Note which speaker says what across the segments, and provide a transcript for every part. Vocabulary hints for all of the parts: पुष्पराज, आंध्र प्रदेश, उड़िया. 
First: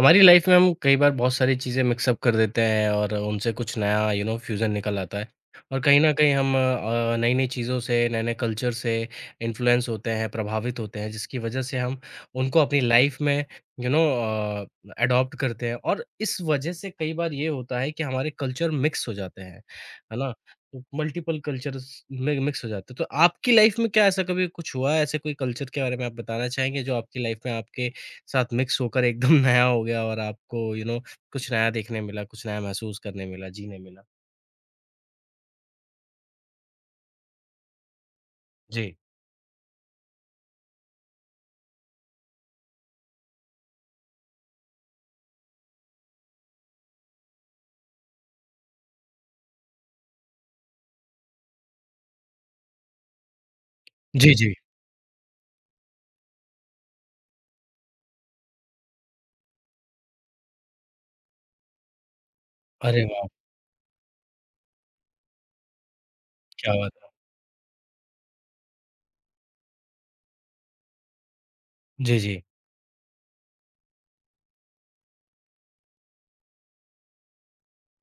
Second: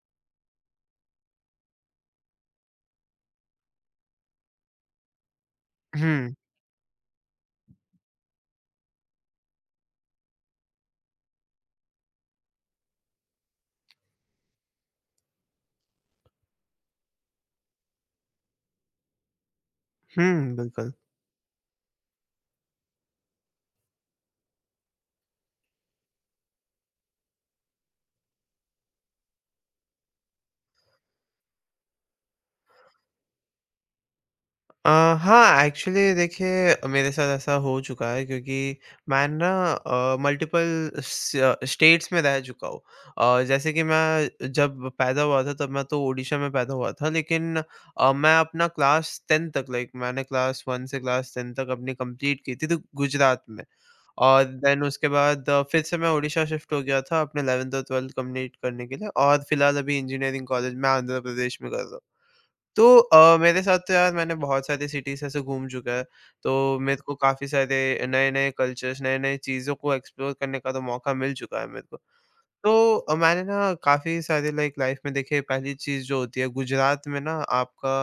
Speaker 1: हमारी life में हम कई बार बहुत सारी चीज़ें mix up कर देते हैं और उनसे कुछ नया फ्यूज़न निकल आता है और कहीं न कहीं
Speaker 2: हुँ,
Speaker 1: हम नई नई चीज़ों से नए-नए कल्चर से इन्फ्लुएंस होते हैं, प्रभावित होते हैं जिसकी वज़ह से हम उनको अपनी लाइफ में यू नो एडॉप्ट करते हैं और इस वज़ह से कई बार ये होता है कि हमारे कल्चर मिक्स हो जाते हैं, है ना?
Speaker 2: हुँ,
Speaker 1: तो
Speaker 2: बिल्कुल।
Speaker 1: मल्टीपल कल्चर्स में मिक्स हो जाते हैं। तो आपकी लाइफ में क्या ऐसा कभी कुछ हुआ है? ऐसे कोई कल्चर के बारे में आप बताना चाहेंगे जो आपकी लाइफ में आपके साथ मिक्स होकर एकदम नया हो गया और आपको कुछ नया देखने मिला, कुछ नया महसूस करने मिला, जीने मिला।
Speaker 2: अ, हाँ, एक्चुअली देखिए मेरे साथ ऐसा हो चुका है क्योंकि
Speaker 1: जी।
Speaker 2: मैं ना मल्टीपल स स्टेट्स में रह चुका हूँ। जैसे कि मैं जब पैदा हुआ था तब मैं तो ओडिशा में पैदा हुआ था, लेकिन मैं अपना क्लास 10 तक लाइक मैंने क्लास 1 से क्लास 10 तक अपनी कंप्लीट की थी तो गुजरात में।
Speaker 1: जी,
Speaker 2: और
Speaker 1: जी।
Speaker 2: देन उसके बाद फिर से मैं ओडिशा शिफ्ट हो गया था अपने 11th और 12th कंप्लीट करने के लिए और फिलहाल अभी इंजीनियरिंग कॉलेज मैं आंध्र प्रदेश में कर रहा हूँ। तो
Speaker 1: अरे वाह!
Speaker 2: मेरे साथ तो यार मैंने बहुत सारी सिटीज़ ऐसे घूम चुका है, तो
Speaker 1: क्या
Speaker 2: मेरे
Speaker 1: बात
Speaker 2: को काफ़ी सारे नए-नए कल्चर्स, नए-नए चीज़ों को एक्सप्लोर करने का तो मौका मिल चुका है मेरे को।
Speaker 1: है। जी, जी।
Speaker 2: तो मैंने ना काफ़ी सारे लाइक लाइफ में देखिए पहली चीज़ जो होती है गुजरात में ना आपका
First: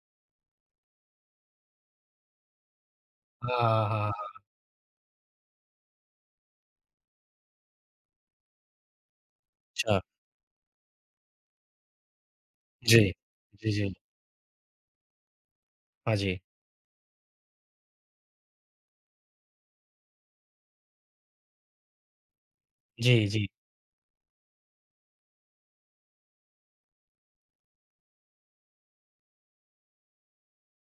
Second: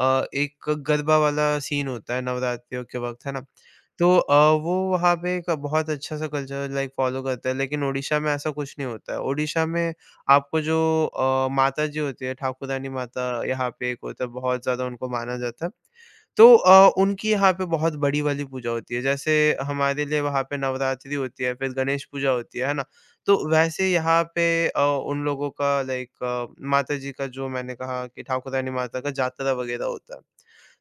Speaker 2: एक गरबा वाला सीन होता है नवरात्रियों के वक़्त, है ना?
Speaker 1: हाँ, हाँ, हाँ,
Speaker 2: तो
Speaker 1: हाँ।
Speaker 2: वो वहाँ पे एक बहुत अच्छा सा कल्चर लाइक फ़ॉलो करता है, लेकिन ओडिशा में ऐसा कुछ नहीं होता है। ओडिशा में
Speaker 1: अच्छा।
Speaker 2: आपको जो माता जी होती है, ठाकुरानी
Speaker 1: जी।
Speaker 2: माता
Speaker 1: जी,
Speaker 2: यहाँ
Speaker 1: जी।
Speaker 2: पे एक होता है, बहुत ज़्यादा उनको माना जाता है।
Speaker 1: हाँ जी।
Speaker 2: तो उनकी यहाँ पे बहुत बड़ी वाली पूजा होती है। जैसे हमारे लिए वहाँ पे नवरात्रि होती है, फिर गणेश पूजा होती है ना?
Speaker 1: जी,
Speaker 2: तो
Speaker 1: जी।
Speaker 2: वैसे यहाँ पे उन लोगों का लाइक माताजी का जो मैंने कहा कि ठाकुरानी माता का जातरा वगैरह होता है।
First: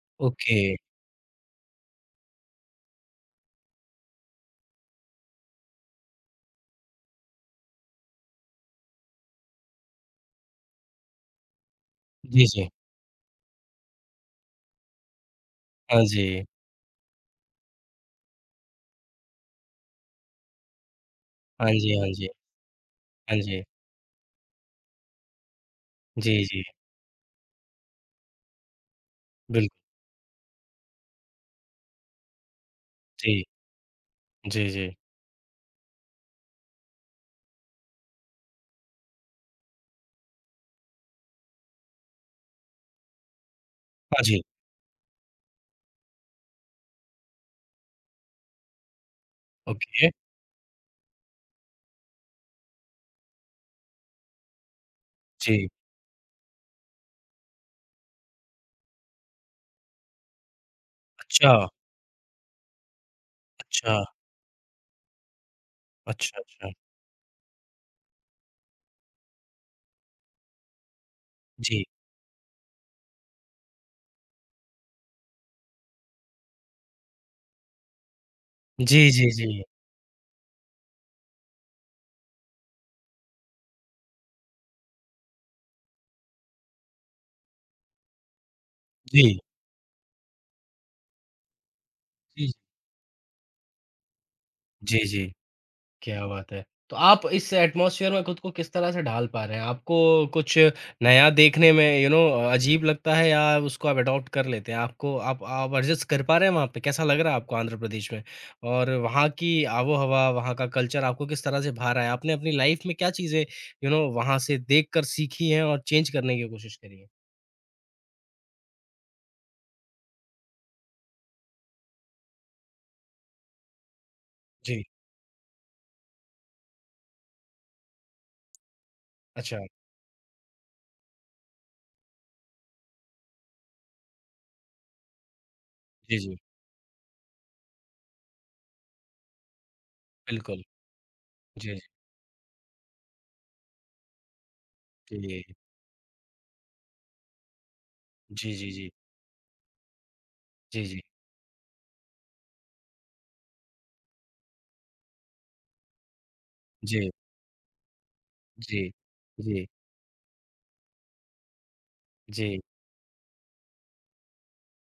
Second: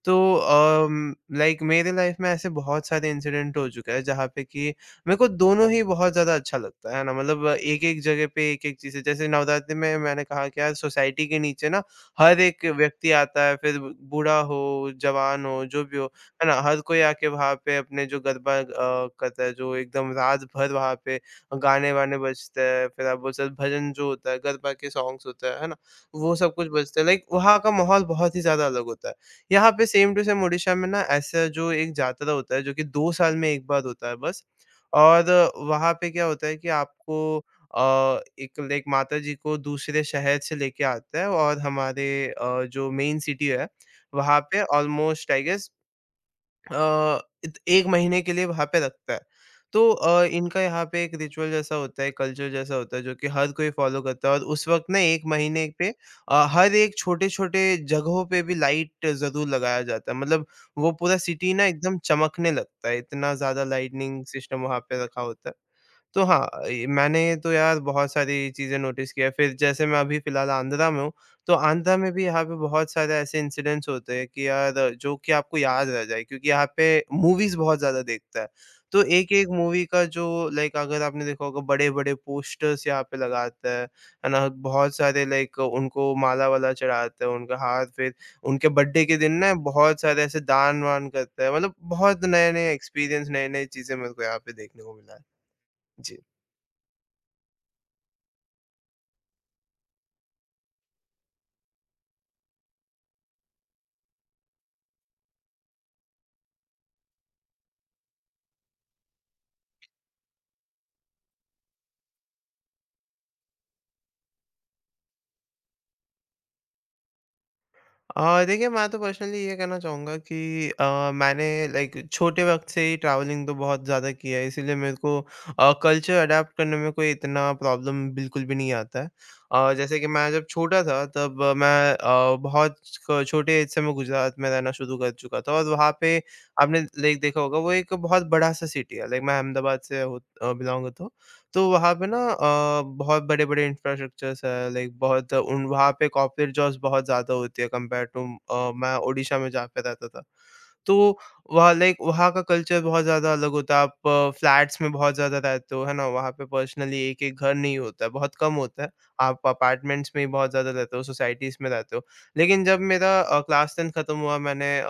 Speaker 2: तो
Speaker 1: ओके।
Speaker 2: लाइक मेरे लाइफ में ऐसे बहुत सारे इंसिडेंट हो चुके हैं जहाँ पे कि मेरे को दोनों ही बहुत ज़्यादा अच्छा लगता है ना, मतलब एक-एक जगह पे एक-एक चीज़ें, जैसे नवरात्रि में मैंने कहा कि यार सोसाइटी के नीचे ना हर
Speaker 1: जी,
Speaker 2: एक
Speaker 1: जी।
Speaker 2: व्यक्ति आता है, फिर बूढ़ा हो, जवान हो, जो भी
Speaker 1: हाँ
Speaker 2: हो,
Speaker 1: जी।
Speaker 2: है ना? हर कोई आके वहाँ पे अपने जो गरबा करता है, जो एकदम रात भर वहाँ पे
Speaker 1: हाँ जी, हाँ
Speaker 2: गाने-वाने
Speaker 1: जी।
Speaker 2: बजते हैं, फिर आप बोल
Speaker 1: हाँ
Speaker 2: सकते
Speaker 1: जी।
Speaker 2: हैं भजन जो होता है, गरबा के सॉन्ग्स होते हैं, है ना?
Speaker 1: जी,
Speaker 2: वो सब
Speaker 1: जी।
Speaker 2: कुछ बजते हैं, लाइक वहाँ का माहौल बहुत ही ज़्यादा अलग होता है। यहाँ
Speaker 1: बिल्कुल।
Speaker 2: पे सेम टू सेम उड़ीसा में ना ऐसा जो एक जातरा होता है, जो कि 2 साल
Speaker 1: जी।
Speaker 2: में एक बार होता है बस।
Speaker 1: जी, जी।
Speaker 2: और वहाँ पे क्या होता है कि आपको एक लाइक माता जी को दूसरे शहर से लेके आते हैं और हमारे जो मेन सिटी है,
Speaker 1: हाँ
Speaker 2: वहाँ
Speaker 1: जी।
Speaker 2: पे ऑलमोस्ट आई गेस अ, इत 1 महीने के लिए वहाँ पे रखता है। तो
Speaker 1: ओके।
Speaker 2: इनका यहाँ पे एक रिचुअल जैसा होता है, कल्चर जैसा होता है, जो कि हर कोई फॉलो करता है और उस वक़्त ना 1
Speaker 1: जी।
Speaker 2: महीने पे हर एक छोटे-छोटे जगहों पे भी लाइट ज़रूर लगाया जाता है। मतलब वो पूरा
Speaker 1: अच्छा,
Speaker 2: सिटी ना एकदम चमकने लगता है, इतना ज़्यादा
Speaker 1: अच्छा,
Speaker 2: लाइटनिंग सिस्टम वहाँ पे रखा होता है। तो
Speaker 1: अच्छा,
Speaker 2: हाँ,
Speaker 1: अच्छा।
Speaker 2: ये मैंने तो यार बहुत सारी चीज़ें नोटिस किया है। फिर जैसे मैं अभी फ़िलहाल आंध्रा में हूँ, तो
Speaker 1: जी।
Speaker 2: आंध्रा में भी यहाँ पे बहुत सारे ऐसे इंसिडेंट्स होते हैं कि यार जो कि आपको याद रह जाए, क्योंकि यहाँ पे मूवीज़ बहुत ज़्यादा देखता है। तो
Speaker 1: जी, जी, जी।
Speaker 2: एक-एक मूवी का जो लाइक अगर आपने देखा होगा बड़े-बड़े पोस्टर्स यहाँ पे लगाता है ना? बहुत सारे लाइक उनको माला-वाला चढ़ाते हैं, उनका हार, फिर उनके बर्थडे के
Speaker 1: जी।
Speaker 2: दिन ना बहुत सारे ऐसे दान-वान करते हैं, मतलब बहुत
Speaker 1: जी, जी।
Speaker 2: नए-नए एक्सपीरियंस, नए-नए चीज़ें मेरे को यहाँ पे देखने को
Speaker 1: जी,
Speaker 2: मिला है।
Speaker 1: जी।
Speaker 2: जी।
Speaker 1: क्या बात है! तो आप इस एटमॉस्फियर में खुद को किस तरह से ढाल पा रहे हैं? आपको कुछ नया देखने में अजीब लगता है या उसको आप अडॉप्ट कर लेते हैं? आपको आप एडजस्ट कर पा रहे हैं वहाँ पे? कैसा लग रहा है आपको आंध्र प्रदेश में? और वहाँ की आबो-हवा, वहाँ का कल्चर आपको किस तरह से भा रहा है? आपने अपनी लाइफ में क्या चीज़ें वहाँ से देख कर सीखी हैं और चेंज करने की कोशिश करी है?
Speaker 2: देखिए मैं तो पर्सनली ये कहना चाहूँगा कि मैंने लाइक छोटे वक़्त से ही ट्रैवलिंग तो बहुत ज़्यादा किया है, इसीलिए
Speaker 1: जी,
Speaker 2: मेरे को कल्चर अडैप्ट करने में कोई इतना प्रॉब्लम बिल्कुल भी नहीं आता है।
Speaker 1: अच्छा।
Speaker 2: जैसे कि मैं जब छोटा था तब मैं बहुत क छोटे एज से मैं गुजरात में रहना शुरू कर चुका था और वहाँ
Speaker 1: जी,
Speaker 2: पे
Speaker 1: जी,
Speaker 2: आपने लाइक देखा होगा वो एक बहुत बड़ा-सा सिटी है। लाइक मैं अहमदाबाद से
Speaker 1: बिल्कुल।
Speaker 2: बिलॉन्ग करता हूँ। तो
Speaker 1: जी,
Speaker 2: वहाँ पे ना बहुत बड़े-बड़े इंफ्रास्ट्रक्चर्स है, लाइक
Speaker 1: जी,
Speaker 2: बहुत
Speaker 1: जी,
Speaker 2: उन वहाँ पे कॉर्पोरेट जॉब्स बहुत ज़्यादा होती है कंपेयर टू
Speaker 1: जी, जी, जी,
Speaker 2: मैं ओडिशा में जहाँ पे रहता था। तो
Speaker 1: जी,
Speaker 2: वहाँ लाइक वहाँ का कल्चर बहुत ज़्यादा अलग होता है, आप फ्लैट्स में बहुत ज़्यादा रहते हो, है ना? वहाँ पे पर्सनली
Speaker 1: जी,
Speaker 2: एक-एक घर नहीं होता है, बहुत कम होता
Speaker 1: जी,
Speaker 2: है। आप
Speaker 1: जी,
Speaker 2: अपार्टमेंट्स में ही बहुत ज़्यादा रहते हो, सोसाइटीज़ में रहते हो।
Speaker 1: जी, जी,
Speaker 2: लेकिन जब मेरा क्लास 10 खत्म हुआ, मैंने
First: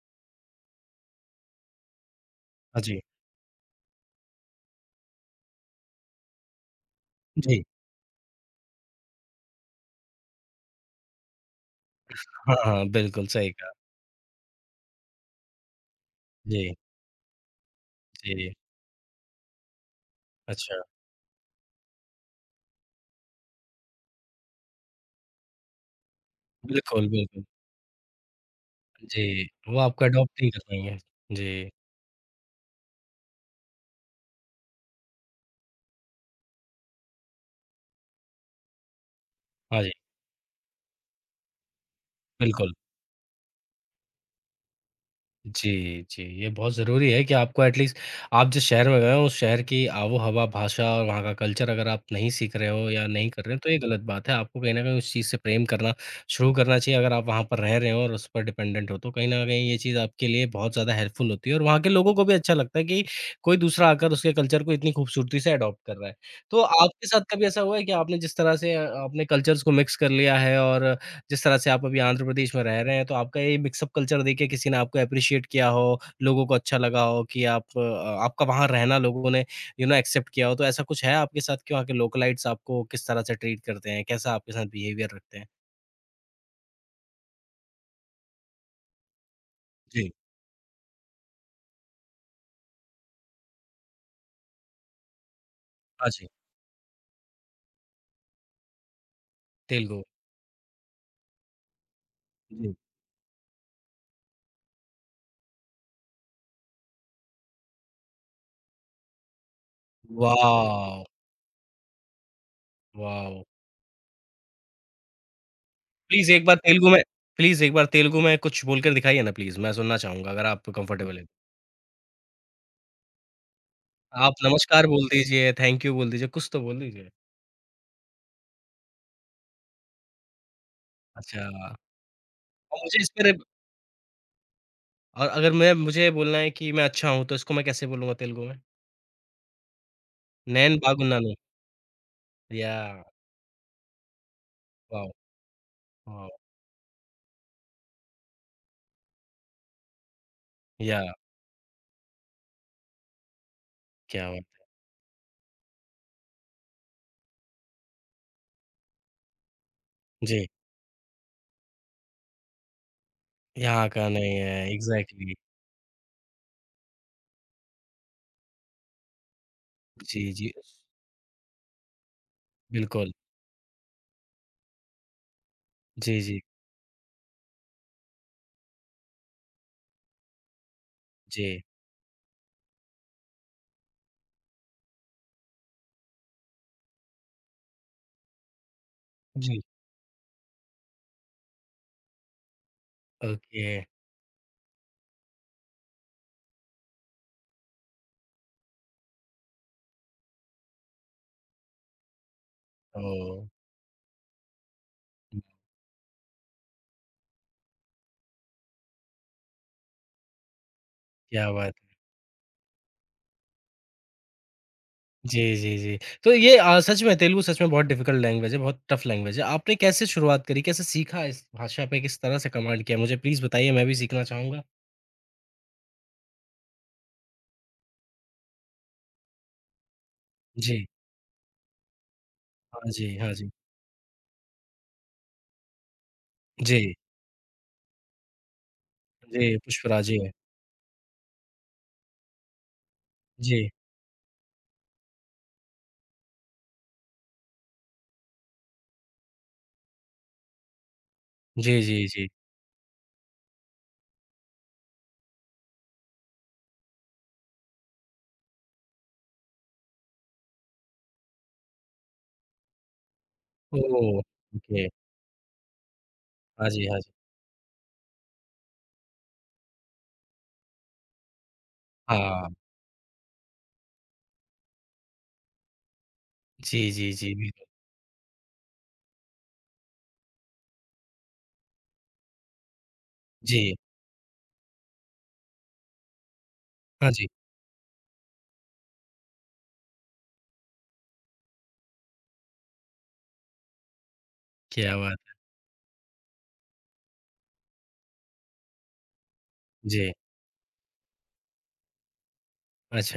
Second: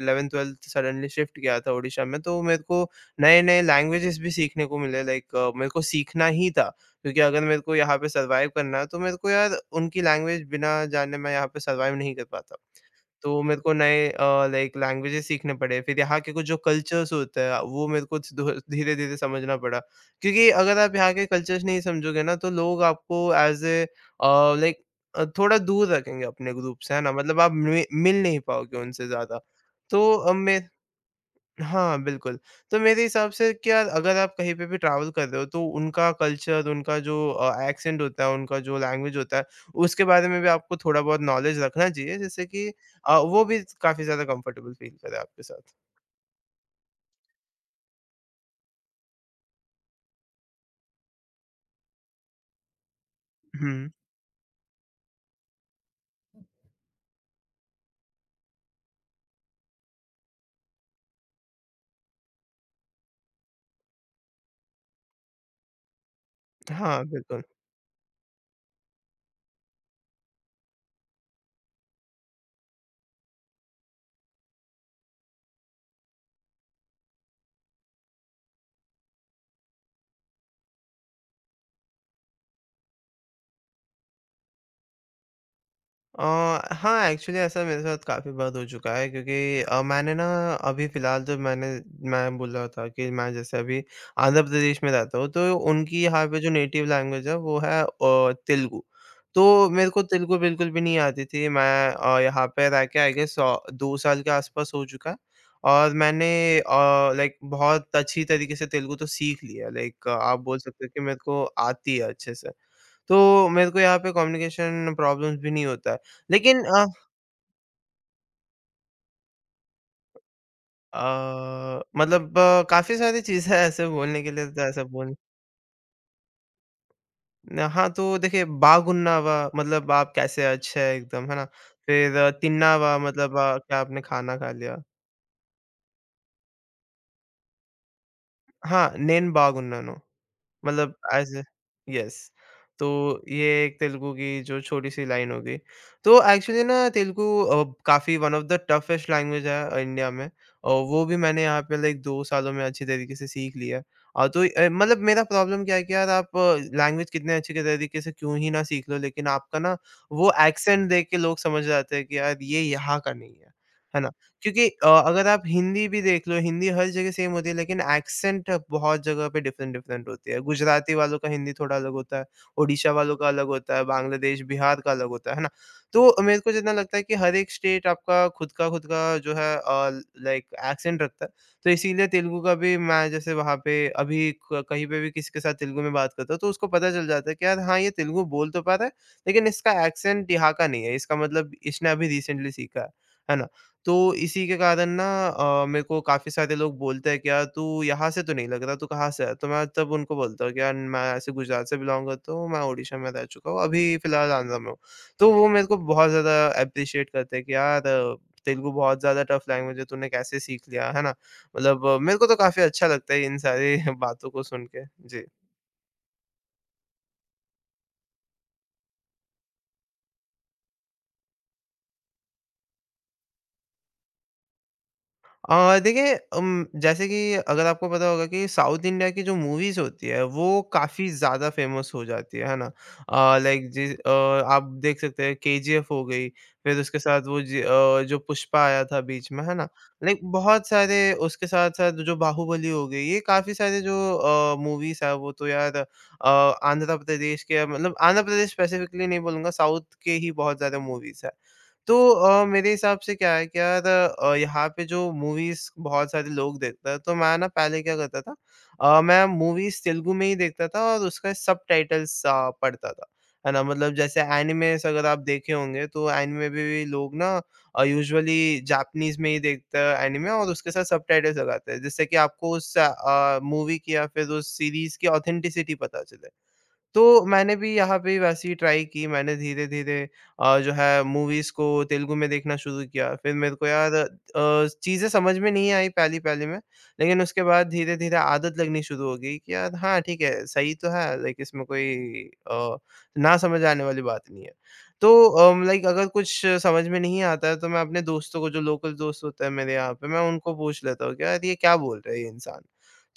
Speaker 2: 11th-12th सडनली शिफ्ट किया था ओडिशा में, तो मेरे
Speaker 1: हाँ
Speaker 2: को
Speaker 1: जी,
Speaker 2: नए-नए लैंग्वेजेज़ भी सीखने को मिले, लाइक मेरे को सीखना ही था, क्योंकि अगर मेरे
Speaker 1: जी।
Speaker 2: को यहाँ पे सर्वाइव करना है, तो मेरे को यार उनकी लैंग्वेज बिना जाने मैं यहाँ पे सर्वाइव नहीं कर
Speaker 1: हाँ,
Speaker 2: पाता।
Speaker 1: हाँ, बिल्कुल
Speaker 2: तो
Speaker 1: सही
Speaker 2: मेरे
Speaker 1: कहा।
Speaker 2: को नए लाइक लैंग्वेजेज़ सीखने पड़े, फिर यहाँ के कुछ जो
Speaker 1: जी,
Speaker 2: कल्चर्स होते हैं, वो मेरे को धो
Speaker 1: जी।
Speaker 2: धीरे-धीरे समझना पड़ा। क्योंकि अगर
Speaker 1: अच्छा,
Speaker 2: आप यहाँ के कल्चर्स नहीं समझोगे ना, तो लोग आपको एज़ ए लाइक थोड़ा दूर रखेंगे अपने ग्रुप से, है
Speaker 1: बिल्कुल,
Speaker 2: ना? मतलब
Speaker 1: बिल्कुल।
Speaker 2: आप मि मिल नहीं पाओगे उनसे
Speaker 1: जी,
Speaker 2: ज़्यादा।
Speaker 1: वो
Speaker 2: तो
Speaker 1: आपको
Speaker 2: अ,
Speaker 1: अडॉप्ट नहीं कर
Speaker 2: मे
Speaker 1: पाएँगे। जी,
Speaker 2: हाँ, बिल्कुल। तो मेरे हिसाब से क्या, अगर आप कहीं पे भी ट्रैवल कर रहे हो, तो उनका कल्चर, उनका जो एक्सेंट होता है, उनका जो लैंग्वेज होता है,
Speaker 1: हाँ जी,
Speaker 2: उसके बारे में भी आपको थोड़ा बहुत नॉलेज रखना चाहिए, जिससे कि
Speaker 1: बिल्कुल।
Speaker 2: वो भी काफ़ी ज़्यादा कंफर्टेबल फ़ील करे आपके साथ।
Speaker 1: जी, जी। ये बहुत ज़रूरी है कि आपको एटलीस्ट आप जिस शहर में गए हो, उस शहर की आबो-हवा, भाषा और वहाँ का कल्चर अगर आप नहीं सीख रहे हो या नहीं कर रहे हो, तो
Speaker 2: हुँ।
Speaker 1: ये गलत बात है। आपको कहीं न कहीं उस चीज़ से प्रेम करना शुरू करना चाहिए अगर आप वहाँ पर रह रहे हो और उस पर डिपेंडेंट हो, तो कहीं न कहीं ये चीज़ आपके लिए बहुत ज़्यादा हेल्पफुल होती है और वहाँ के लोगों को भी अच्छा लगता है कि कोई दूसरा आकर उसके कल्चर को इतनी खूबसूरती से अडॉप्ट कर रहा है। तो
Speaker 2: हाँ,
Speaker 1: आपके साथ
Speaker 2: बिल्कुल।
Speaker 1: कभी ऐसा हुआ है कि आपने जिस तरह से आपने कल्चर्स को मिक्स कर लिया है और जिस तरह से आप अभी आंध्र प्रदेश में रह रहे हैं, तो आपका ये मिक्सअप कल्चर देख के किसी ने आपको एप्रिशिएट किया हो, लोगों को अच्छा लगा हो कि आपका वहाँ रहना लोगों ने एक्सेप्ट किया हो, तो ऐसा कुछ है आपके साथ कि वहाँ के लोकलाइट्स आपको किस तरह से ट्रीट करते हैं? कैसा आपके साथ बिहेवियर रखते हैं?
Speaker 2: अ, हाँ, एक्चुअली ऐसा मेरे साथ काफ़ी बार हो चुका है, क्योंकि
Speaker 1: जी।
Speaker 2: मैंने ना अभी फ़िलहाल जो मैंने मैं बोल रहा था कि मैं जैसे अभी आंध्र प्रदेश में रहता हूँ, तो उनकी
Speaker 1: हाँ जी,
Speaker 2: यहाँ पे जो नेटिव लैंग्वेज है वो है तेलुगु। तो मेरे
Speaker 1: तेलुगु।
Speaker 2: को तेलुगु बिल्कुल भी नहीं आती थी। मैं यहाँ पे
Speaker 1: जी।
Speaker 2: रह के आई गेस 2 साल के आसपास हो चुका है और मैंने लाइक बहुत अच्छी तरीके से तेलुगु तो सीख लिया। लाइक आप बोल सकते हो कि
Speaker 1: वॉव!
Speaker 2: मेरे को आती है अच्छे से।
Speaker 1: वॉव!
Speaker 2: तो मेरे को यहाँ पे कम्युनिकेशन प्रॉब्लम्स भी नहीं होता है।
Speaker 1: प्लीज़ एक बार
Speaker 2: लेकिन
Speaker 1: तेलुगु में प्लीज़ एक बार तेलुगु में कुछ बोलकर दिखाइए ना प्लीज़, मैं सुनना चाहूँगा अगर आप कंफर्टेबल हैं।
Speaker 2: मतलब काफ़ी सारी चीज़ें हैं ऐसे बोलने के
Speaker 1: आप
Speaker 2: लिए, तो ऐसा
Speaker 1: नमस्कार बोल
Speaker 2: बोल
Speaker 1: दीजिए, थैंक यू बोल दीजिए, कुछ तो बोल दीजिए।
Speaker 2: हाँ, तो देखिए बागुन्नावा मतलब आप कैसे अच्छे हैं एकदम, है ना?
Speaker 1: अच्छा,
Speaker 2: फिर
Speaker 1: और
Speaker 2: तिन्नावा
Speaker 1: मुझे इस पर
Speaker 2: मतलब क्या आपने खाना खा लिया?
Speaker 1: और अगर मैं मुझे बोलना है कि मैं अच्छा हूँ, तो इसको मैं कैसे बोलूँगा तेलुगु में?
Speaker 2: हाँ, नेन बागुन्नानो।
Speaker 1: नेन
Speaker 2: मतलब
Speaker 1: बागुन्नानु
Speaker 2: एज़ अ यस। तो
Speaker 1: याह!
Speaker 2: ये एक तेलुगु की जो छोटी-सी
Speaker 1: वाओ!
Speaker 2: लाइन हो गई। तो
Speaker 1: वाओ!
Speaker 2: एक्चुअली ना तेलुगु काफ़ी one of the toughest language है इंडिया में। और वो
Speaker 1: याह!
Speaker 2: भी मैंने यहाँ पे लाइक 2 सालों में अच्छी तरीके से सीख लिया।
Speaker 1: क्या बात
Speaker 2: तो
Speaker 1: है।
Speaker 2: मतलब मेरा प्रॉब्लम क्या है कि यार आप लैंग्वेज कितने अच्छे के तरीके से क्यों ही ना सीख लो, लेकिन आपका ना वो
Speaker 1: जी,
Speaker 2: एक्सेंट देख के लोग समझ जाते हैं कि यार ये यहाँ का नहीं है।
Speaker 1: यहाँ
Speaker 2: है
Speaker 1: का
Speaker 2: ना?
Speaker 1: नहीं
Speaker 2: क्योंकि
Speaker 1: है,
Speaker 2: अगर
Speaker 1: एग्ज़ैक्टली।
Speaker 2: आप हिंदी भी देख लो, हिंदी हर जगह सेम होती है, लेकिन एक्सेंट बहुत जगह पे डिफरेंट-डिफरेंट
Speaker 1: जी,
Speaker 2: होती है।
Speaker 1: जी।
Speaker 2: गुजराती वालों का हिंदी थोड़ा अलग होता है, ओडिशा
Speaker 1: बिल्कुल।
Speaker 2: वालों का अलग होता है, बांग्लादेश, बिहार का अलग होता है ना?
Speaker 1: जी,
Speaker 2: तो मेरे
Speaker 1: जी,
Speaker 2: को जितना लगता है कि हर एक स्टेट आपका खुद का जो है लाइक एक्सेंट रखता है।
Speaker 1: जी।
Speaker 2: तो इसीलिए तेलुगु का भी मैं जैसे वहाँ पे अभी क कहीं पे भी किसी के साथ तेलुगु में बात करता हूँ तो उसको पता चल जाता है कि यार हाँ, ये तेलुगु बोल तो पा रहा है, लेकिन
Speaker 1: जी।
Speaker 2: इसका एक्सेंट यहाँ का नहीं है। इसका मतलब इसने अभी रिसेंटली सीखा है। है ना?
Speaker 1: ओके।
Speaker 2: तो इसी के कारण ना मेरे को काफ़ी सारे लोग बोलते हैं कि यार तू यहाँ से तो नहीं लग रहा, तू कहाँ से है? तो मैं तब उनको बोलता हूँ कि यार मैं ऐसे गुजरात से बिलॉन्ग करता हूँ, मैं ओडिशा में रह
Speaker 1: ओह!
Speaker 2: चुका हूँ, अभी फ़िलहाल आंध्र में हूँ। तो वो मेरे को बहुत ज़्यादा एप्रिशिएट करते हैं कि यार तेलुगु बहुत ज़्यादा टफ लैंग्वेज है, तूने कैसे सीख लिया? है ना?
Speaker 1: क्या बात
Speaker 2: मतलब
Speaker 1: है।
Speaker 2: मेरे को तो काफ़ी अच्छा लगता है इन सारी बातों को सुन के। जी।
Speaker 1: जी, जी, जी। तो ये सच में बहुत डिफ़िकल्ट लैंग्वेज है, बहुत टफ़ लैंग्वेज है। आपने कैसे शुरुआत करी? कैसे सीखा इस भाषा पे? किस तरह से कमांड किया? मुझे प्लीज़ बताइए, मैं भी सीखना चाहूँगा।
Speaker 2: देखिए जैसे कि अगर आपको पता होगा कि साउथ इंडिया की जो मूवीज़ होती है वो
Speaker 1: जी।
Speaker 2: काफ़ी ज़्यादा फ़ेमस हो जाती है ना?
Speaker 1: हाँ जी, हाँ जी।
Speaker 2: लाइक आप देख सकते हैं केजीएफ हो गई,
Speaker 1: जी।
Speaker 2: फिर उसके साथ वो जो पुष्पा आया था बीच में, है
Speaker 1: जी,
Speaker 2: ना?
Speaker 1: पुष्पराज जी
Speaker 2: लाइक
Speaker 1: हैं।
Speaker 2: बहुत सारे उसके साथ-साथ जो बाहुबली हो गई, ये काफ़ी
Speaker 1: जी।
Speaker 2: सारे जो मूवीज़ है वो तो यार आंध्र प्रदेश के मतलब आंध्र प्रदेश स्पेसिफ़िकली नहीं बोलूँगा, साउथ के ही बहुत ज़्यादा मूवीज़ है।
Speaker 1: जी,
Speaker 2: तो
Speaker 1: जी, जी।
Speaker 2: मेरे हिसाब से क्या है कि यार यहाँ पे जो मूवीज़ बहुत सारे लोग देखते हैं, तो मैं ना पहले क्या करता था मैं मूवीज़ तेलुगु में ही देखता था और उसका सबटाइटल्स पढ़ता था, है ना? मतलब
Speaker 1: ओह!
Speaker 2: जैसे एनिमेस
Speaker 1: ओके।
Speaker 2: अगर आप देखे होंगे, तो एनिमे भी
Speaker 1: हाँ
Speaker 2: भी
Speaker 1: जी, हाँ जी।
Speaker 2: लोग ना यूजुअली जापनीज़ में ही देखते हैं एनिमे और उसके साथ सबटाइटल्स लगाते हैं, जिससे कि
Speaker 1: हाँ।
Speaker 2: आपको उस मूवी की या फिर उस सीरीज़ की ऑथेंटिसिटी पता चले।
Speaker 1: जी,
Speaker 2: तो
Speaker 1: जी, जी,
Speaker 2: मैंने
Speaker 1: बिल्कुल।
Speaker 2: भी यहाँ पे वैसे ही ट्राई की, मैंने धीरे-धीरे जो है मूवीज़ को तेलुगु में देखना शुरू किया। फिर मेरे को
Speaker 1: जी।
Speaker 2: यार चीज़ें समझ में नहीं आई पहली-पहली में,
Speaker 1: हाँ
Speaker 2: लेकिन
Speaker 1: जी।
Speaker 2: उसके बाद धीरे-धीरे आदत लगनी शुरू हो गई कि यार हाँ, ठीक है, सही तो है लाइक इसमें कोई अ, ना समझ आने वाली बात नहीं है।
Speaker 1: क्या
Speaker 2: तो
Speaker 1: बात है।
Speaker 2: लाइक अगर कुछ समझ में नहीं आता है तो मैं अपने दोस्तों को जो लोकल दोस्त होते हैं मेरे यहाँ पे,
Speaker 1: जी।
Speaker 2: मैं उनको पूछ लेता हूँ कि यार ये क्या बोल रहा है ये इंसान?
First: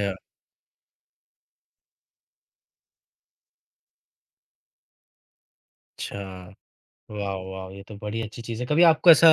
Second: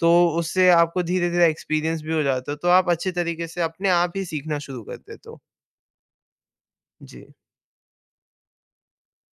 Speaker 2: तो उससे आपको धीरे-धीरे एक्सपीरियंस भी हो जाता है, तो आप अच्छे तरीके से अपने आप ही सीखना शुरू कर देते हो।
Speaker 1: अच्छा।
Speaker 2: जी।
Speaker 1: वाह! वाह! ये तो बड़ी अच्छी चीज़ है। कभी आपको ऐसा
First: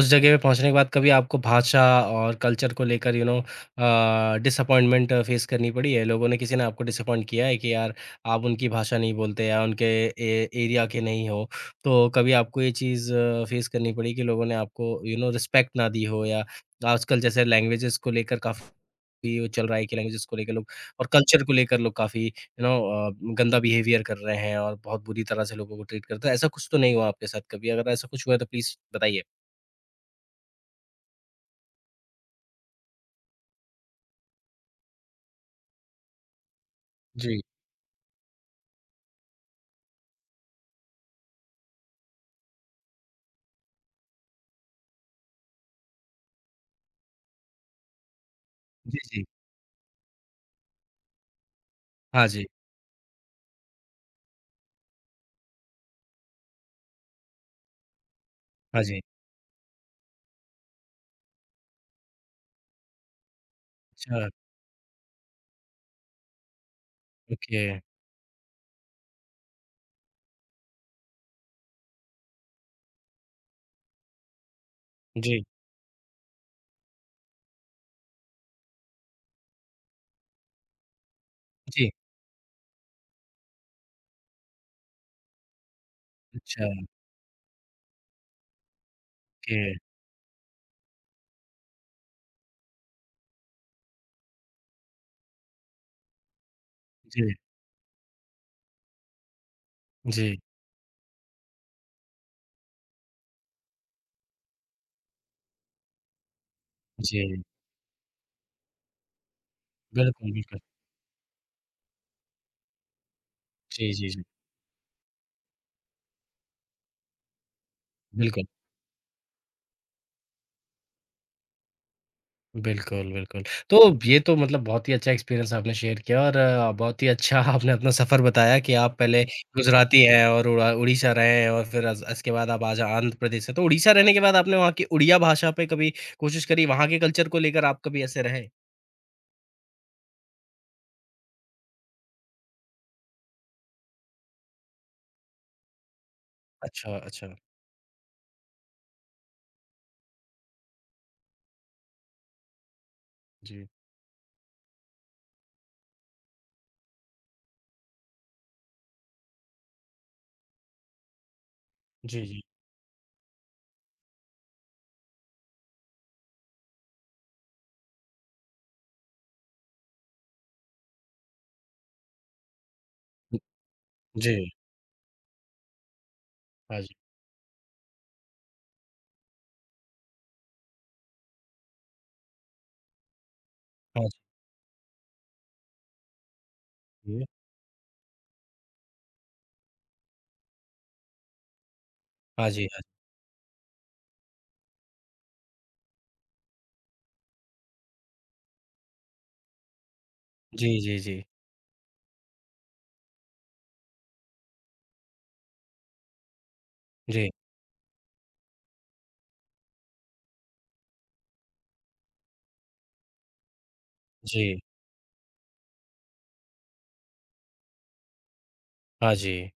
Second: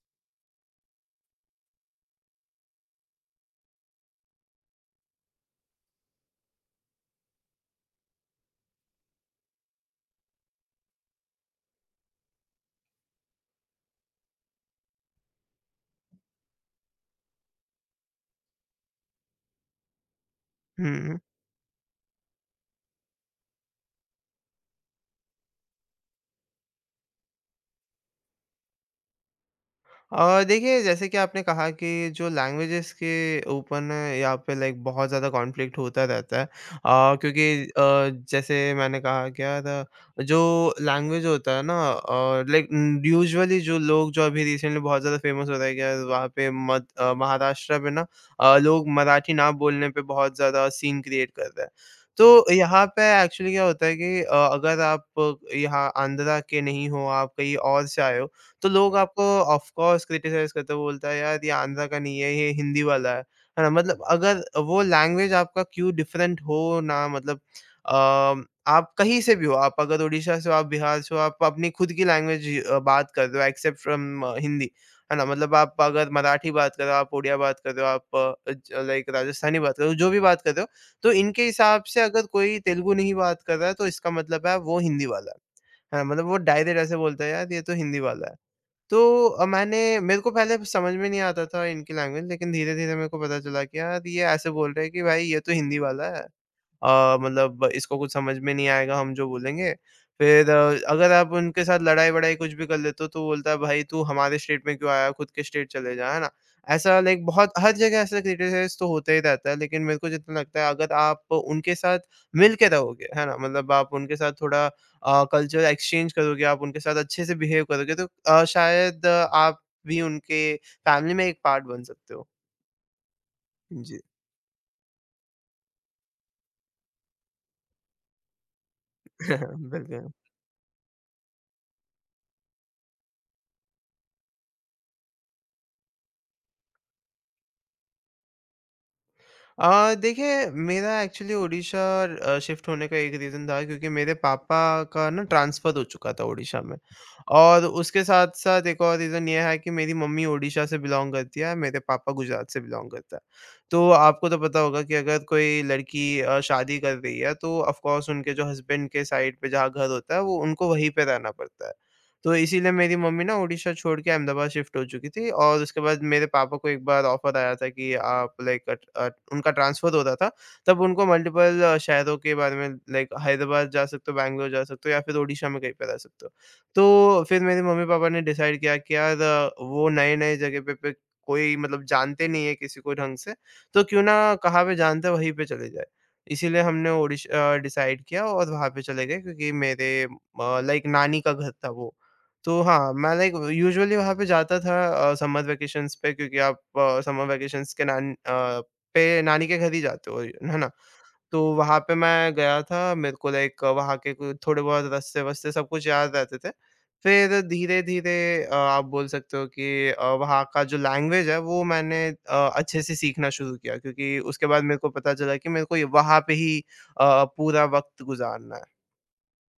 Speaker 1: उस जगह पे पहुँचने के बाद कभी आपको भाषा और कल्चर को लेकर डिसअपॉइंटमेंट फेस करनी पड़ी है? लोगों ने किसी ने आपको डिसअपॉइंट किया है कि यार आप उनकी भाषा नहीं बोलते या उनके ए एरिया के नहीं हो? तो कभी आपको ये चीज़ फेस करनी पड़ी कि लोगों ने आपको रिस्पेक्ट ना दी हो या आजकल जैसे लैंग्वेजेस को लेकर काफ़ी वो चल रहा है कि लैंग्वेजेस को लेकर लोग और
Speaker 2: हुँ।
Speaker 1: कल्चर को लेकर लोग काफ़ी यू नो अ, गंदा बिहेवियर कर रहे हैं और बहुत बुरी तरह से लोगों को ट्रीट करते हैं। ऐसा कुछ तो नहीं हुआ आपके साथ कभी? अगर ऐसा कुछ हुआ है तो प्लीज़ बताइए?
Speaker 2: देखिए जैसे कि आपने कहा कि जो लैंग्वेजेस के ऊपर ना यहाँ पे लाइक बहुत ज़्यादा कॉन्फ्लिक्ट होता रहता है
Speaker 1: जी।
Speaker 2: क्योंकि जैसे मैंने कहा क्या था जो लैंग्वेज होता है ना लाइक यूजुअली जो लोग जो अभी रिसेंटली बहुत ज़्यादा फेमस होता है क्या वहाँ पे महाराष्ट्र पे ना लोग
Speaker 1: जी, जी।
Speaker 2: मराठी ना बोलने पे बहुत ज़्यादा सीन क्रिएट कर रहे हैं
Speaker 1: हाँ
Speaker 2: तो
Speaker 1: जी,
Speaker 2: यहाँ पे एक्चुअली क्या होता है कि अगर आप यहाँ आंध्रा के नहीं हो आप कहीं और से आए हो तो
Speaker 1: हाँ
Speaker 2: लोग
Speaker 1: जी।
Speaker 2: आपको ऑफ कोर्स क्रिटिसाइज़ करते हैं, वो बोलता है यार ये आंध्रा का नहीं है, ये हिंदी वाला है। है ना? मतलब
Speaker 1: अच्छा,
Speaker 2: अगर वो लैंग्वेज आपका क्यों डिफरेंट हो ना मतलब
Speaker 1: ओके।
Speaker 2: अ, आप कहीं से भी हो, आप अगर ओडिशा से हो, आप बिहार से हो, आप अपनी खुद की लैंग्वेज बात कर रहे हो एक्सेप्ट फ्रॉम हिंदी। है ना?
Speaker 1: जी,
Speaker 2: मतलब आप अगर मराठी बात कर रहे हो, आप उड़िया बात कर रहे हो, आप अ, ज लाइक राजस्थानी बात कर रहे हो, जो भी बात कर रहे हो, तो इनके हिसाब
Speaker 1: जी।
Speaker 2: से अगर कोई तेलुगु नहीं बात कर रहा है, तो इसका मतलब है वो हिंदी वाला है। है ना? मतलब वो
Speaker 1: अच्छा,
Speaker 2: डायरेक्ट ऐसे बोलता है यार ये तो हिंदी वाला है। तो
Speaker 1: ओके।
Speaker 2: मैंने मेरे को पहले समझ में नहीं आता था इनकी लैंग्वेज लेकिन धीरे-धीरे मेरे को पता चला कि यार ये ऐसे बोल रहे हैं कि भाई ये तो हिंदी वाला है।
Speaker 1: जी,
Speaker 2: मतलब इसको कुछ समझ में नहीं आएगा हम जो बोलेंगे।
Speaker 1: जी,
Speaker 2: फिर अगर आप उनके साथ लड़ाई-वड़ाई कुछ भी कर लेते हो तो बोलता है भाई तू हमारे स्टेट में क्यों आया? खुद के स्टेट चले जा, है ना? ऐसा लाइक
Speaker 1: जी।
Speaker 2: बहुत हर जगह ऐसा क्रिटिसाइज़ तो होता ही रहता है लेकिन मेरे को
Speaker 1: बिल्कुल,
Speaker 2: जितना
Speaker 1: बिल्कुल।
Speaker 2: लगता है अगर आप उनके साथ मिल के रहोगे, है ना? मतलब
Speaker 1: जी,
Speaker 2: आप
Speaker 1: जी,
Speaker 2: उनके
Speaker 1: जी।
Speaker 2: साथ थोड़ा कल्चर एक्सचेंज करोगे, आप उनके साथ अच्छे से बिहेव करोगे तो
Speaker 1: बिल्कुल।
Speaker 2: शायद आप भी उनके फैमिली में एक पार्ट बन सकते हो।
Speaker 1: बिल्कुल, बिल्कुल। तो
Speaker 2: जी।
Speaker 1: ये तो मतलब बहुत ही अच्छा एक्सपीरियंस आपने शेयर किया और बहुत ही अच्छा आपने अपना सफ़र बताया कि आप पहले गुजराती
Speaker 2: बिल्कुल।
Speaker 1: हैं और उड़ा उड़ीसा रहे हैं और फिर अस इसके बाद आप आज आंध्र प्रदेश से। तो उड़ीसा रहने के बाद आपने वहाँ की उड़िया भाषा पे कभी कोशिश करी, वहाँ के कल्चर को लेकर आप कभी ऐसे रहे?
Speaker 2: देखिए मेरा एक्चुअली ओडिशा शिफ्ट होने का एक रीज़न था क्योंकि मेरे पापा का ना ट्रांसफ़र हो चुका था ओडिशा में।
Speaker 1: अच्छा, अच्छा।
Speaker 2: और उसके साथ-साथ एक और रीज़न ये है कि मेरी मम्मी ओडिशा से बिलॉन्ग करती है, मेरे पापा गुजरात से बिलॉन्ग करता है।
Speaker 1: जी।
Speaker 2: तो आपको तो पता होगा कि अगर कोई लड़की शादी कर रही है तो ऑफ़ कोर्स उनके जो हस्बैंड के साइड पे जहाँ घर होता है वो उनको वहीं पे रहना पड़ता है।
Speaker 1: जी,
Speaker 2: तो
Speaker 1: जी।
Speaker 2: इसीलिए मेरी मम्मी ना उड़ीसा छोड़ के अहमदाबाद शिफ्ट हो चुकी थी और उसके बाद मेरे पापा को एक बार ऑफर आया था कि आप लाइक उनका ट्रांसफर हो रहा था तब उनको मल्टीपल शहरों के बारे में लाइक
Speaker 1: उ,
Speaker 2: हैदराबाद जा सकते हो
Speaker 1: जी।
Speaker 2: बैंगलोर जा सकते हो या फिर उड़ीसा में कहीं पे रह सकते हो
Speaker 1: हाँ जी।
Speaker 2: तो फिर मेरे मम्मी पापा ने डिसाइड किया कि यार वो नए नए जगह पे कोई मतलब जानते नहीं है किसी को ढंग से तो क्यों
Speaker 1: हाँ
Speaker 2: ना कहाँ पे जानते हैं, वहीं पे चले जाए इसीलिए हमने
Speaker 1: जी।
Speaker 2: उड़ीसा डिसाइड किया और वहाँ पे चले गए क्योंकि मेरे लाइक नानी का घर था वो
Speaker 1: हाँ
Speaker 2: तो
Speaker 1: जी, हाँ।
Speaker 2: हाँ, मैं लाइक यूजुअली वहाँ पे जाता था समर वैकेशंस पे क्योंकि आप समर वैकेशंस के पे नानी के घर ही जाते हो, है
Speaker 1: जी,
Speaker 2: ना?
Speaker 1: जी, जी।
Speaker 2: तो वहाँ पे मैं गया था, मेरे को लाइक वहाँ के कोई थोड़े बहुत रास्ते-वास्ते सब कुछ याद रहते थे।
Speaker 1: जी,
Speaker 2: फिर धीरे-धीरे आप बोल सकते हो कि वहाँ का जो लैंग्वेज है वो मैंने अच्छे से सीखना शुरू किया क्योंकि उसके
Speaker 1: जी।
Speaker 2: बाद मेरे को पता चला कि मेरे को ये वहाँ पे ही पूरा वक़्त गुज़ारना है।
Speaker 1: हाँ जी।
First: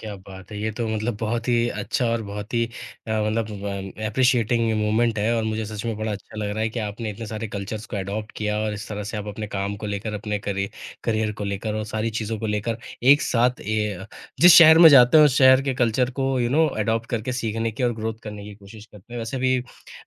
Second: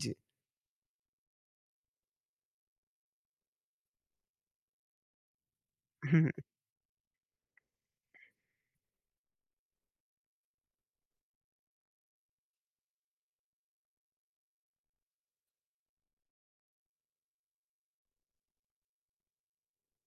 Speaker 2: जी।
Speaker 1: बात है! ये तो मतलब बहुत ही अच्छा और बहुत ही मतलब ब एप्रिशिएटिंग मोमेंट है और मुझे सच में बड़ा अच्छा लग रहा है कि आपने इतने सारे कल्चर्स को एडॉप्ट किया और इस तरह से आप अपने काम को लेकर, अपने करियर को लेकर और सारी चीज़ों को लेकर एक साथ ए जिस शहर में जाते हैं, उस शहर के कल्चर को एडॉप्ट करके सीखने की और ग्रोथ करने की कोशिश करते हैं। वैसे भी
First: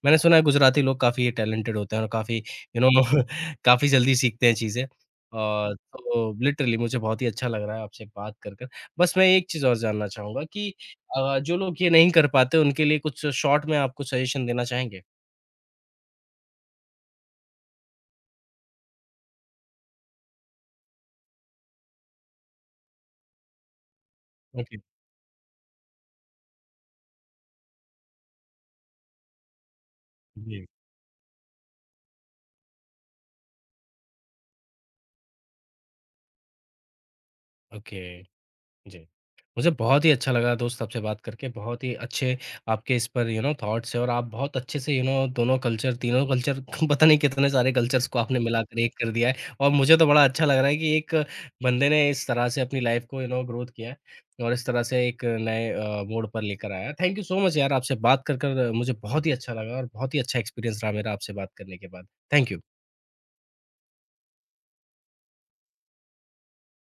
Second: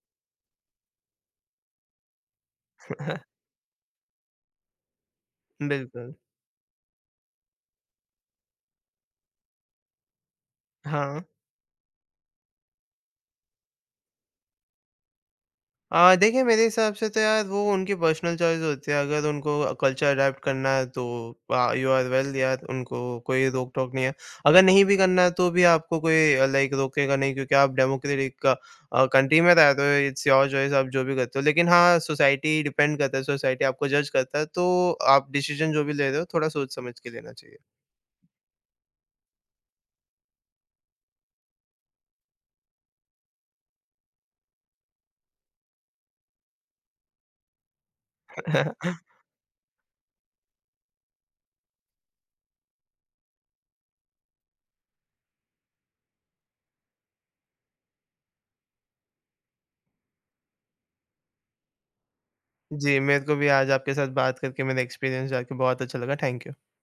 Speaker 1: मैंने सुना है गुजराती लोग काफ़ी टैलेंटेड होते हैं और काफ़ी यू नो काफ़ी जल्दी सीखते हैं चीज़ें। और
Speaker 2: बिल्कुल।
Speaker 1: तो लिटरली मुझे बहुत ही अच्छा लग रहा है आपसे बात कर। बस मैं एक चीज़ और जानना चाहूँगा कि
Speaker 2: हाँ।
Speaker 1: जो लोग ये नहीं कर पाते उनके लिए कुछ शॉर्ट में आपको सजेशन देना चाहेंगे?
Speaker 2: देखिए मेरे हिसाब से तो यार वो उनकी पर्सनल चॉइस होती है, अगर उनको कल्चर अडैप्ट करना है तो यू आर वेल यार उनको कोई रोक-टोक नहीं है। अगर
Speaker 1: ओके,
Speaker 2: नहीं भी करना है तो भी आपको कोई लाइक रोकेगा नहीं क्योंकि आप डेमोक्रेटिक कंट्री में रहते हो, इट्स योर
Speaker 1: जी,
Speaker 2: चॉइस आप जो भी करते हो। लेकिन हाँ, सोसाइटी डिपेंड करता है, सोसाइटी आपको जज करता है तो आप डिसीजन जो भी ले रहे हो थोड़ा सोच-समझ के लेना चाहिए।
Speaker 1: ओके। जी। मुझे बहुत ही अच्छा लगा दोस्त आपसे बात करके, बहुत ही अच्छे आपके इस पर थॉट्स हैं और आप बहुत अच्छे से दोनों कल्चर, तीनों कल्चर पता नहीं कितने सारे कल्चर्स को आपने मिलाकर एक कर दिया है और मुझे तो बड़ा अच्छा लग रहा है कि एक बंदे ने इस तरह से अपनी लाइफ को ग्रोथ किया है और इस तरह से एक नए मोड़ पर लेकर आया है। थैंक यू सो मच यार आपसे बात कर मुझे बहुत ही अच्छा लगा और बहुत ही अच्छा एक्सपीरियंस रहा मेरा आपसे बात करने के बाद। Thank you.
Speaker 2: जी, मेरे को भी आज आपके साथ बात करके मेरा एक्सपीरियंस जान के बहुत अच्छा लगा, थैंक यू।